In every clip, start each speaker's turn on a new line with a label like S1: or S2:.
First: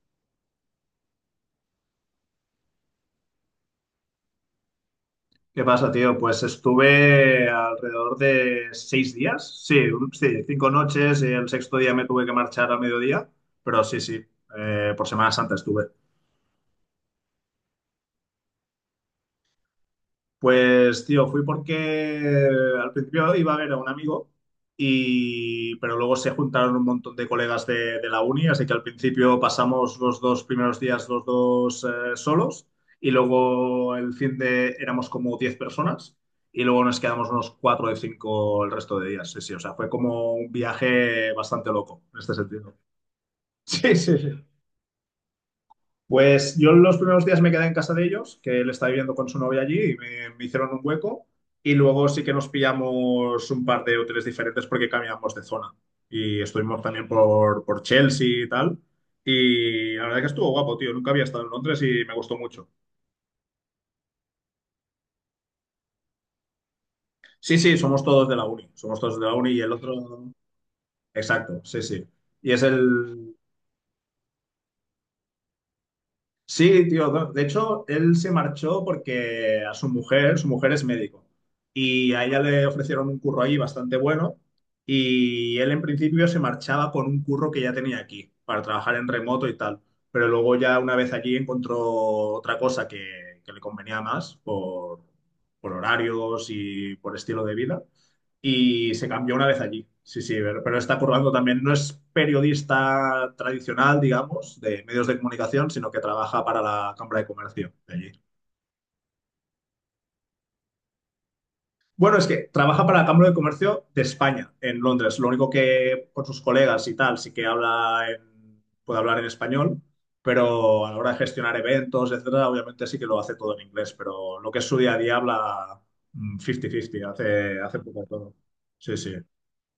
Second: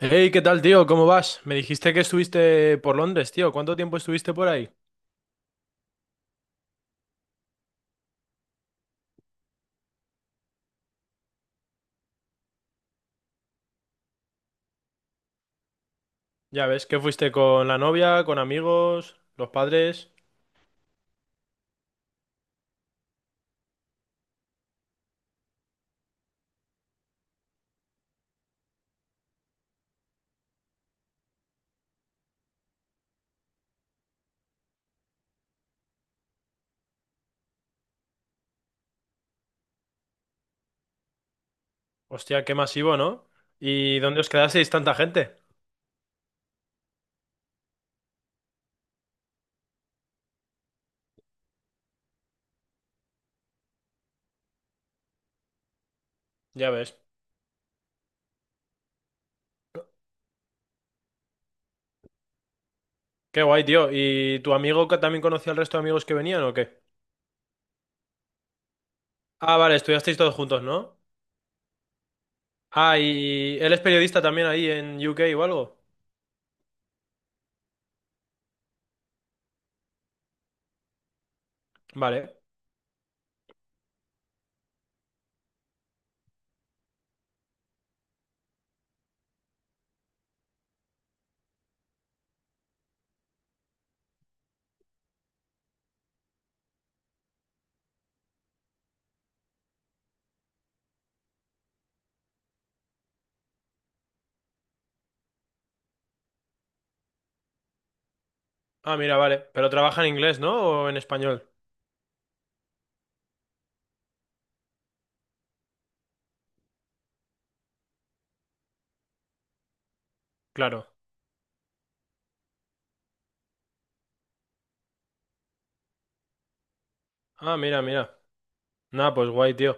S1: Hey, ¿qué tal, tío? ¿Cómo vas? Me dijiste que estuviste por Londres, tío. ¿Cuánto tiempo estuviste por ahí?
S2: ¿Qué pasa, tío? Pues estuve alrededor de seis días, sí, sí, cinco noches y el sexto día me tuve que marchar a mediodía, pero sí, sí, por Semana Santa estuve.
S1: Ya ves, que fuiste con la novia, con amigos, los padres.
S2: Pues, tío, fui porque al principio iba a ver a un amigo, pero luego se juntaron un montón de colegas de la uni, así que al principio pasamos los dos primeros días los dos solos y luego el fin de éramos como 10 personas y luego nos quedamos unos 4 de 5 el resto de días. Sí, sí, o sea, fue como un viaje bastante loco en este
S1: Hostia, qué
S2: sentido.
S1: masivo, ¿no?
S2: Sí,
S1: ¿Y
S2: sí,
S1: dónde os
S2: sí.
S1: quedasteis tanta gente?
S2: Pues yo los primeros días me quedé en casa de ellos, que él está viviendo con su novia allí y me hicieron un hueco. Y luego sí que nos pillamos un par de hoteles diferentes porque cambiamos de zona. Y
S1: Ya
S2: estuvimos
S1: ves.
S2: también por Chelsea y tal. Y la verdad que estuvo guapo, tío. Nunca había estado en Londres y me gustó mucho.
S1: Qué guay, tío. ¿Y tu amigo que también conocía al resto de amigos que venían o qué?
S2: Sí, sí, somos todos de la uni. Somos todos de la uni
S1: Ah,
S2: y el
S1: vale, estudiasteis
S2: otro.
S1: todos juntos, ¿no?
S2: Exacto, sí, sí. Y es
S1: Ah,
S2: el,
S1: y él es periodista también ahí en UK o algo.
S2: Sí, tío. De hecho, él se marchó porque a su mujer es médico. Y a
S1: Vale.
S2: ella le ofrecieron un curro ahí bastante bueno. Y él en principio se marchaba con un curro que ya tenía aquí, para trabajar en remoto y tal. Pero luego ya una vez allí encontró otra cosa que le convenía más por horarios y por estilo de vida y se cambió una vez allí. Sí, sí, pero está currando también. No es periodista tradicional, digamos, de medios de comunicación, sino que trabaja para la Cámara de Comercio de allí.
S1: Ah, mira, vale. Pero trabaja en inglés, ¿no? ¿O en español?
S2: Bueno, es que trabaja para la Cámara de Comercio de España, en Londres. Lo único que con sus colegas y tal, sí que puede hablar en español, pero
S1: Claro.
S2: a la hora de gestionar eventos, etcétera, obviamente sí que lo hace todo en inglés, pero lo que es su día a día habla 50-50,
S1: Ah,
S2: hace, hace
S1: mira,
S2: poco
S1: mira.
S2: todo. Sí, sí,
S1: Nada, pues guay, tío.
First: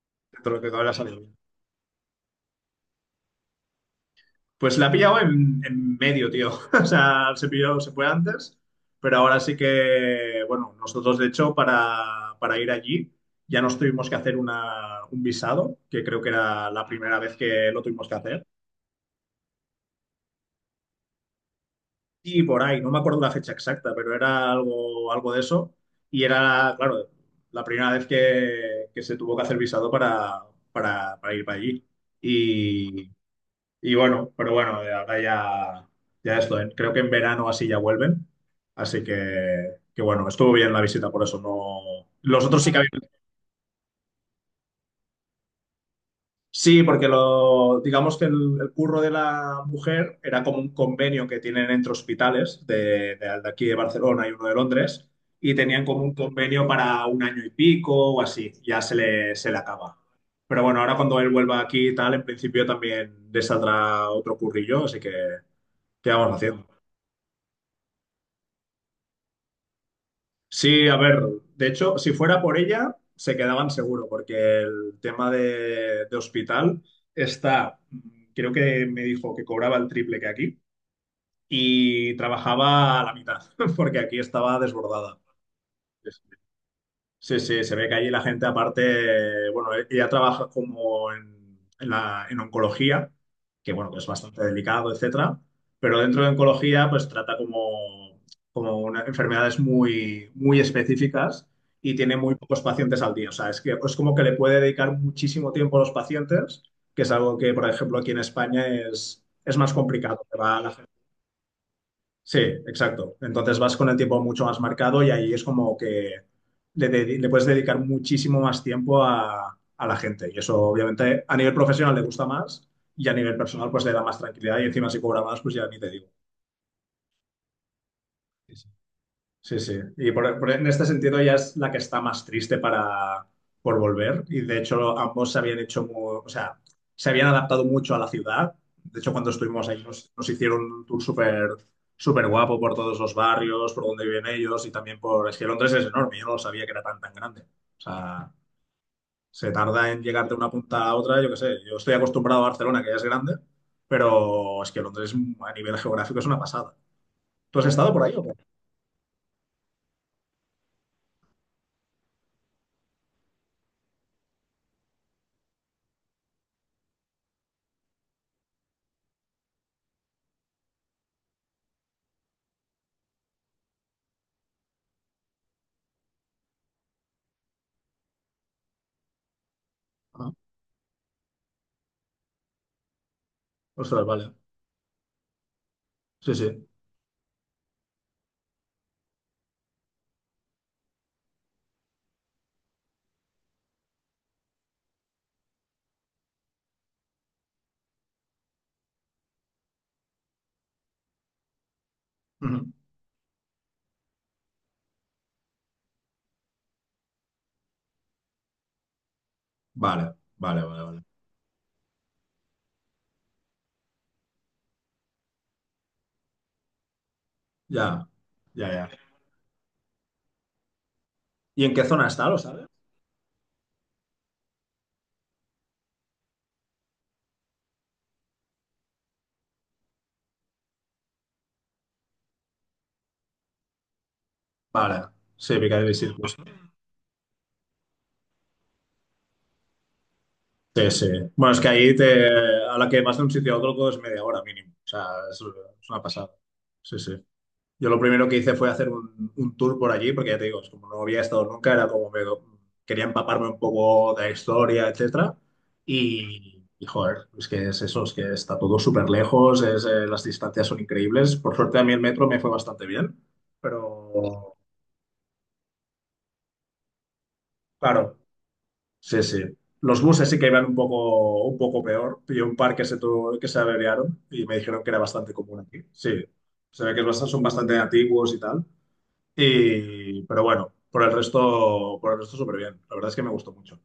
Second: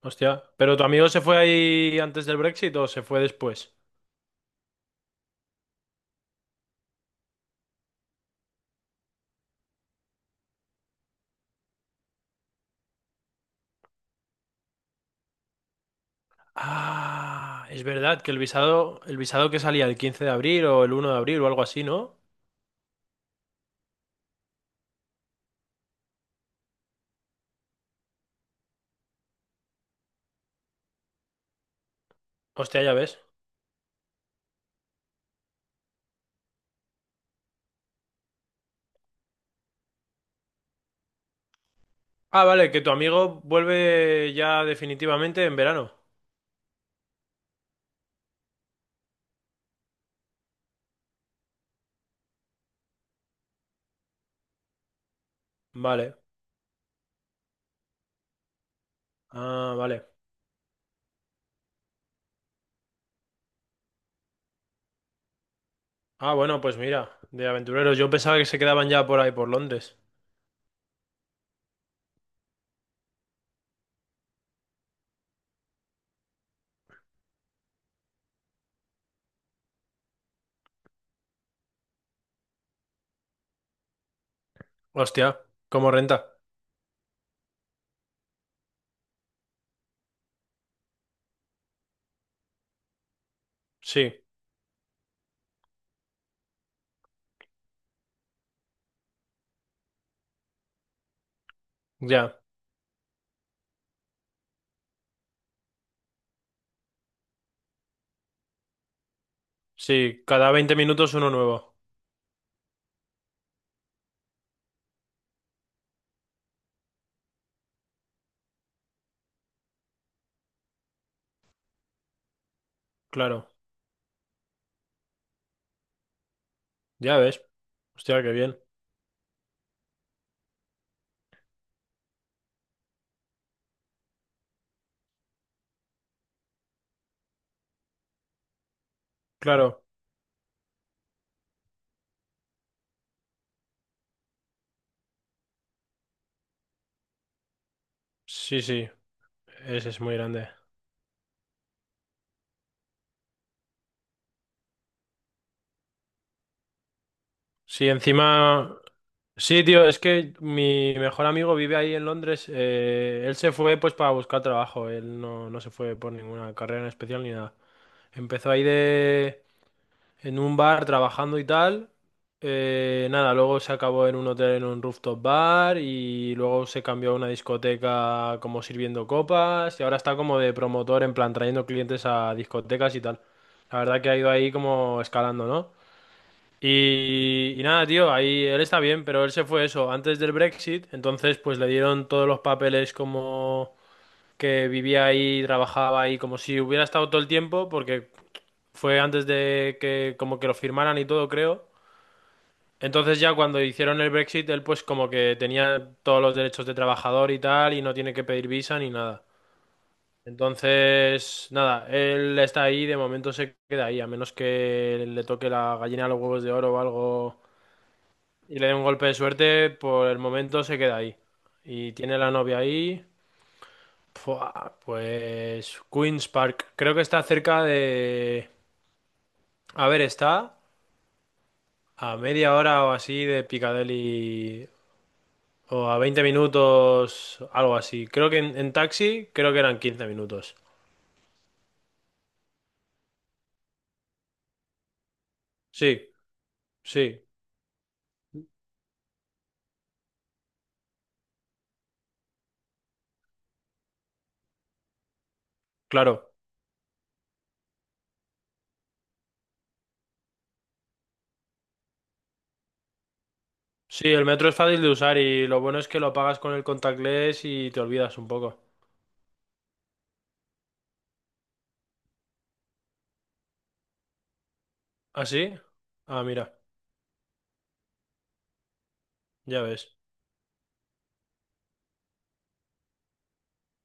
S1: Hostia.
S2: todo lo que
S1: ¿Pero tu
S2: habla
S1: amigo
S2: sale
S1: se
S2: bien.
S1: fue ahí antes del Brexit o se fue después?
S2: Pues la ha pillado en medio, tío. O sea, se pilló, se fue antes, pero ahora sí que, bueno, nosotros de hecho para ir allí ya nos tuvimos que hacer un visado, que creo que era la primera vez
S1: Ah,
S2: que lo
S1: es
S2: tuvimos que
S1: verdad que el
S2: hacer.
S1: visado, el visado que salía el 15 de abril o el 1 de abril o algo así, ¿no?
S2: Y por ahí, no me acuerdo la fecha exacta, pero era algo, algo de eso. Y era, claro, la primera vez que se tuvo que hacer visado para ir para allí.
S1: Hostia, ya ves.
S2: Y bueno, pero bueno, ahora ya, ya esto, ¿eh? Creo que en verano así ya vuelven. Así que bueno, estuvo bien la visita, por eso no.
S1: Ah,
S2: Los otros
S1: vale,
S2: sí que
S1: que tu
S2: habían.
S1: amigo vuelve ya definitivamente en verano.
S2: Sí, porque lo, digamos que el curro de la mujer era como un convenio que tienen entre hospitales de aquí de Barcelona y uno de Londres, y tenían como un
S1: Vale.
S2: convenio para 1 año y pico o así, ya se le
S1: Ah,
S2: acaba.
S1: vale.
S2: Pero bueno, ahora cuando él vuelva aquí y tal, en principio también le saldrá otro currillo, así que, ¿qué
S1: Ah,
S2: vamos
S1: bueno,
S2: haciendo?
S1: pues mira, de aventureros. Yo pensaba que se quedaban ya por ahí, por Londres.
S2: Sí, a ver, de hecho, si fuera por ella, se quedaban seguro, porque el tema de hospital está, creo que me dijo que cobraba el triple que aquí y trabajaba a la mitad, porque aquí estaba desbordada.
S1: Hostia, ¿cómo renta?
S2: Sí, sí, se ve que allí la gente aparte, bueno, ella trabaja como en oncología, que bueno, que es
S1: Sí,
S2: bastante delicado, etcétera, pero dentro de oncología pues trata como, enfermedades muy, muy específicas y tiene muy
S1: ya.
S2: pocos pacientes al día. O sea, es que es como que le puede dedicar muchísimo tiempo a los pacientes, que es algo que, por ejemplo, aquí en España es más
S1: Sí,
S2: complicado. Que
S1: cada
S2: va la
S1: 20 minutos uno nuevo.
S2: Sí, exacto. Entonces vas con el tiempo mucho más marcado y ahí es como que le puedes dedicar muchísimo más tiempo a la gente. Y eso obviamente a nivel profesional le gusta más y a nivel
S1: Claro.
S2: personal pues le da más tranquilidad y encima si cobra más pues ya ni te digo.
S1: Ya ves. Hostia, qué bien.
S2: Sí, sí. Y en este sentido ella es la que está más triste para, por volver. Y de hecho ambos se habían hecho, o sea, se habían adaptado mucho a la ciudad. De hecho, cuando estuvimos ahí
S1: Claro.
S2: nos hicieron un tour súper súper guapo por todos los barrios, por donde viven ellos y también por... Es que Londres es enorme, yo no sabía que era tan tan grande. O sea,
S1: Sí, sí,
S2: se tarda
S1: ese es
S2: en
S1: muy
S2: llegar de
S1: grande.
S2: una punta a otra, yo qué sé. Yo estoy acostumbrado a Barcelona, que ya es grande, pero es que Londres a nivel geográfico es una pasada. ¿Tú has
S1: Sí,
S2: estado por ahí o qué?
S1: encima. Sí, tío, es que mi mejor amigo vive ahí en Londres. Él se fue pues para buscar trabajo. Él no se fue por ninguna carrera en especial ni nada. Empezó ahí en un bar trabajando y tal. Nada, luego se acabó en un hotel en un rooftop bar y luego se cambió a una discoteca como sirviendo copas y ahora está
S2: Ah,
S1: como de promotor en plan trayendo clientes a discotecas y tal. La verdad
S2: ostras,
S1: que ha ido
S2: vale.
S1: ahí como escalando, ¿no?
S2: Sí, sí.
S1: Y nada, tío, ahí él está bien, pero él se fue eso antes del Brexit, entonces pues le dieron todos los papeles como que vivía ahí, trabajaba ahí, como si hubiera estado todo el tiempo, porque fue antes de que como que lo firmaran y todo, creo.
S2: Ujú.
S1: Entonces ya cuando hicieron el Brexit, él pues como que tenía todos los derechos de trabajador y tal, y no tiene que pedir visa ni nada.
S2: Vale, vale, vale, vale.
S1: Entonces, nada, él está ahí, de momento se queda ahí, a menos que le toque la gallina a los huevos de oro o algo
S2: Ya,
S1: y le
S2: ya,
S1: da un
S2: ya.
S1: golpe de suerte, por el momento se queda ahí.
S2: ¿Y en qué
S1: Y
S2: zona
S1: tiene
S2: está,
S1: la
S2: lo
S1: novia
S2: sabes?
S1: ahí. Fua, pues Queen's Park. Creo que está cerca de. A ver, está a media hora o así de Piccadilly
S2: Vale, sí,
S1: o
S2: Piccadilly
S1: a 20
S2: Circus.
S1: minutos, algo así. Creo que en taxi creo que eran 15 minutos.
S2: Sí, sí. Bueno, es que ahí te, a la que vas de un sitio a otro todo es media hora mínimo. O sea, es, es una
S1: Sí,
S2: pasada. Sí, sí.
S1: sí,
S2: Yo lo primero que hice fue hacer un tour por allí, porque ya te digo, es como no había estado nunca, era como me, quería empaparme un poco de la historia, etcétera.
S1: claro.
S2: Joder, es que es eso, es que está todo súper lejos, es, las distancias son increíbles. Por suerte a mí el metro me fue bastante bien,
S1: Sí, el metro es
S2: pero
S1: fácil de usar y lo bueno es que lo pagas con el contactless y te
S2: claro,
S1: olvidas un poco.
S2: sí, sí. Los buses sí que iban un poco peor. Pillé un par que se, que se averiaron y me dijeron que era
S1: ¿Ah,
S2: bastante
S1: sí?
S2: común aquí.
S1: Ah,
S2: Sí,
S1: mira,
S2: se ve que son bastante antiguos y tal.
S1: ya ves.
S2: Y, pero bueno, por el resto súper bien. La verdad es que me gustó mucho.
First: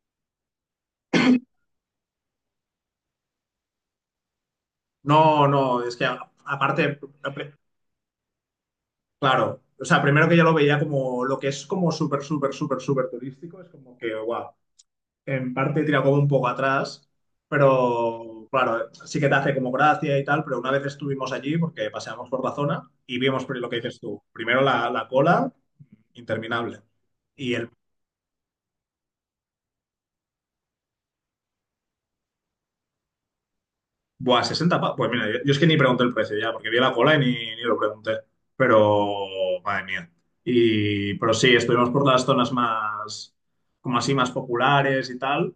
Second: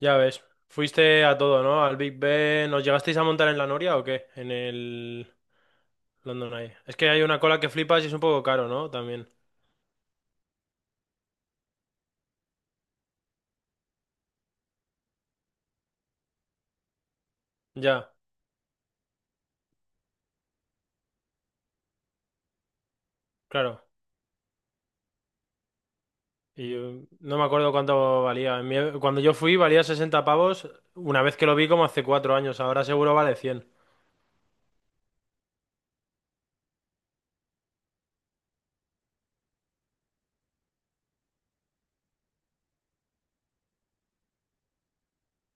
S1: Ya ves, fuiste a todo, ¿no? Al Big Ben. ¿Nos llegasteis a montar en la Noria o qué? En el
S2: No, no, es que
S1: London Eye. Es que hay una cola que flipas y es un poco caro, ¿no? También.
S2: claro, o sea, primero que ya lo veía como lo que es como súper, súper, súper, súper turístico, es como que, guau, en parte tira como un poco atrás,
S1: Ya,
S2: pero claro, sí que te hace como gracia y tal, pero una vez estuvimos allí porque paseamos por la zona y vimos lo que
S1: claro.
S2: dices tú, primero la cola
S1: Y
S2: interminable.
S1: yo no me
S2: Y el
S1: acuerdo cuánto valía. Cuando yo fui valía 60 pavos una vez que lo vi como hace 4 años. Ahora seguro vale cien.
S2: Buah, Pues mira, yo es que ni pregunté el precio ya, porque vi la cola ni lo pregunté. Pero, madre mía. Y, pero sí, estuvimos por las zonas más, como así, más populares y tal.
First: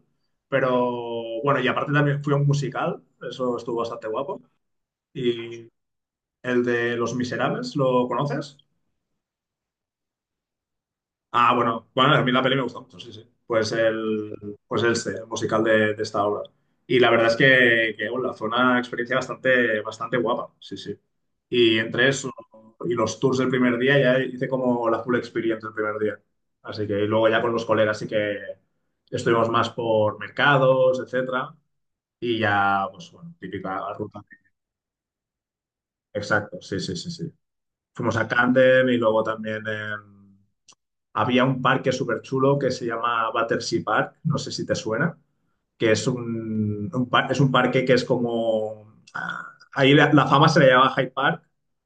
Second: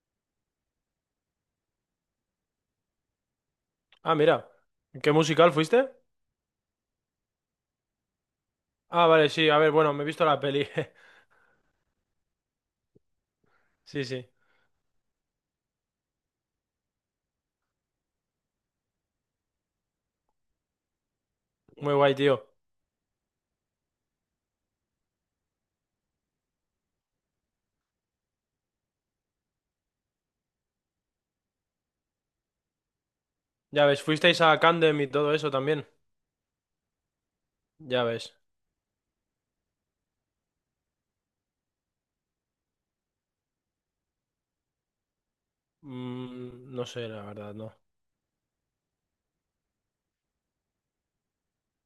S2: Pero bueno, y aparte también fui a un musical, eso estuvo bastante
S1: Ah,
S2: guapo.
S1: mira. ¿Qué musical
S2: Y
S1: fuiste?
S2: el de Los Miserables, ¿lo conoces?
S1: Ah, vale, sí. A ver, bueno, me he visto la peli.
S2: Ah, bueno, bueno, a mí la peli me gusta mucho, sí, sí.
S1: Sí, sí.
S2: Pues este, el musical de esta obra. Y la verdad es que bueno, fue una experiencia bastante, bastante guapa, sí, sí. Y
S1: Muy
S2: entre
S1: guay,
S2: eso
S1: tío.
S2: y los tours del primer día ya hice como la full experience el primer día. Así que y luego ya con los colegas sí que estuvimos más por mercados, etcétera. Y ya, pues bueno,
S1: Ya
S2: típica
S1: ves,
S2: ruta.
S1: fuisteis a Candem y todo eso también.
S2: Exacto, sí, sí, sí, sí.
S1: Ya
S2: Fuimos a
S1: ves.
S2: Camden y luego también había un parque súper chulo que se llama Battersea Park, no sé si te suena, que es
S1: No sé, la
S2: es un
S1: verdad, no.
S2: parque que es como... ah, ahí la fama se le llama Hyde Park,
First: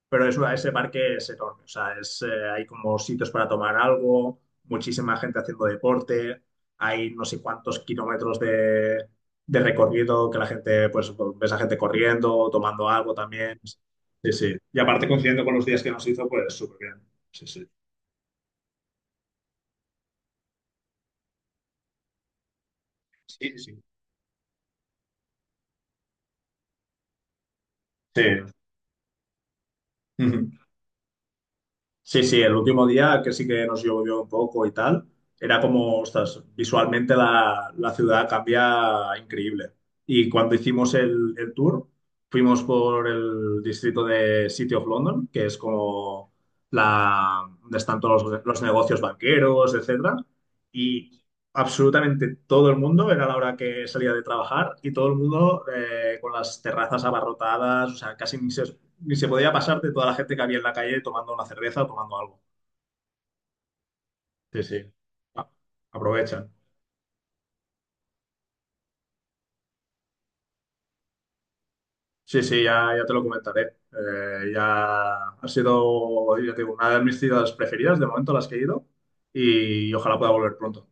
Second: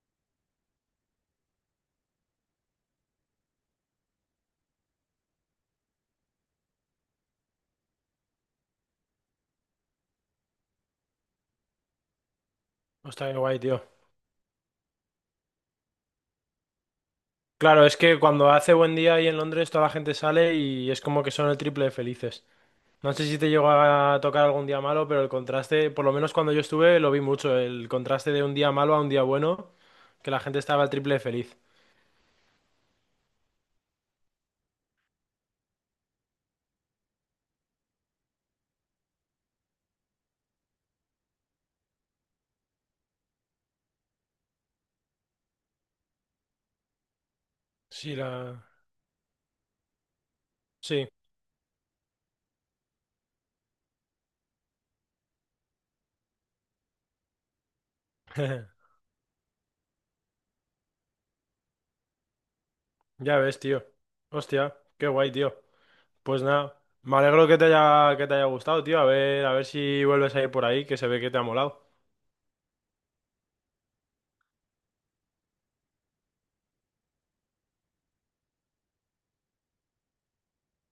S2: pero es, ese parque es enorme, o sea, es, hay como sitios para tomar algo, muchísima gente haciendo deporte, hay no sé cuántos kilómetros de recorrido que la gente, pues ves a gente corriendo, tomando algo
S1: Está bien guay,
S2: también.
S1: tío.
S2: Sí, sí. Y aparte coincidiendo con los días que nos hizo, pues súper bien. Sí, sí.
S1: Claro, es que cuando hace buen día ahí en Londres toda la gente sale y es como que son el triple de felices. No sé si te
S2: Sí,
S1: llegó
S2: Sí.
S1: a tocar algún día malo, pero el contraste, por lo menos cuando yo estuve, lo vi mucho, el
S2: Sí.
S1: contraste de un día malo a un día bueno, que la
S2: Ujú.
S1: gente estaba el triple de feliz.
S2: Sí, sí, el último día que sí que nos llovió un poco y tal, era como, ostras, visualmente la ciudad cambia increíble. Y cuando hicimos el tour, fuimos por el distrito de City of London, que es como la, donde están
S1: Sí,
S2: todos los negocios banqueros, etcétera.
S1: sí.
S2: Y absolutamente todo el mundo, era la hora que salía de trabajar, y todo el mundo con las terrazas abarrotadas, o sea, casi ni se ni se podía pasarte toda la gente que había en la calle tomando una cerveza o tomando algo.
S1: Ya ves, tío.
S2: Sí,
S1: Hostia,
S2: sí.
S1: qué guay,
S2: Ah,
S1: tío. Pues
S2: Aprovechan.
S1: nada, me alegro que te haya gustado, tío. A ver si vuelves a ir por ahí, que se ve que te ha molado.
S2: Sí, sí, ya, ya te lo comentaré. Ya ha sido, ya te digo, una de mis ciudades preferidas de momento a las que he ido y, ojalá pueda volver pronto.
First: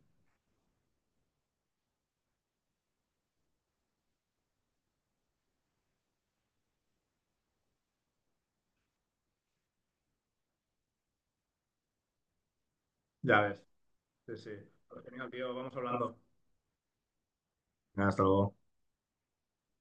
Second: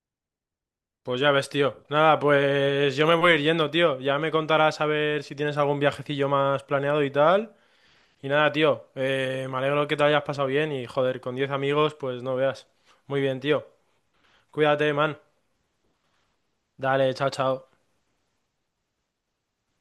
S1: Pues ya ves, tío. Nada, pues yo me voy a ir yendo, tío. Ya me contarás a ver si tienes algún viajecillo más planeado y tal. Y nada, tío, me alegro que te lo hayas pasado bien y joder, con 10 amigos, pues no veas. Muy bien,
S2: Ya
S1: tío.
S2: ves. Sí, sí.
S1: Cuídate,
S2: Pues
S1: man.
S2: genial, tío, vamos hablando.
S1: Dale, chao, chao.
S2: Hasta luego.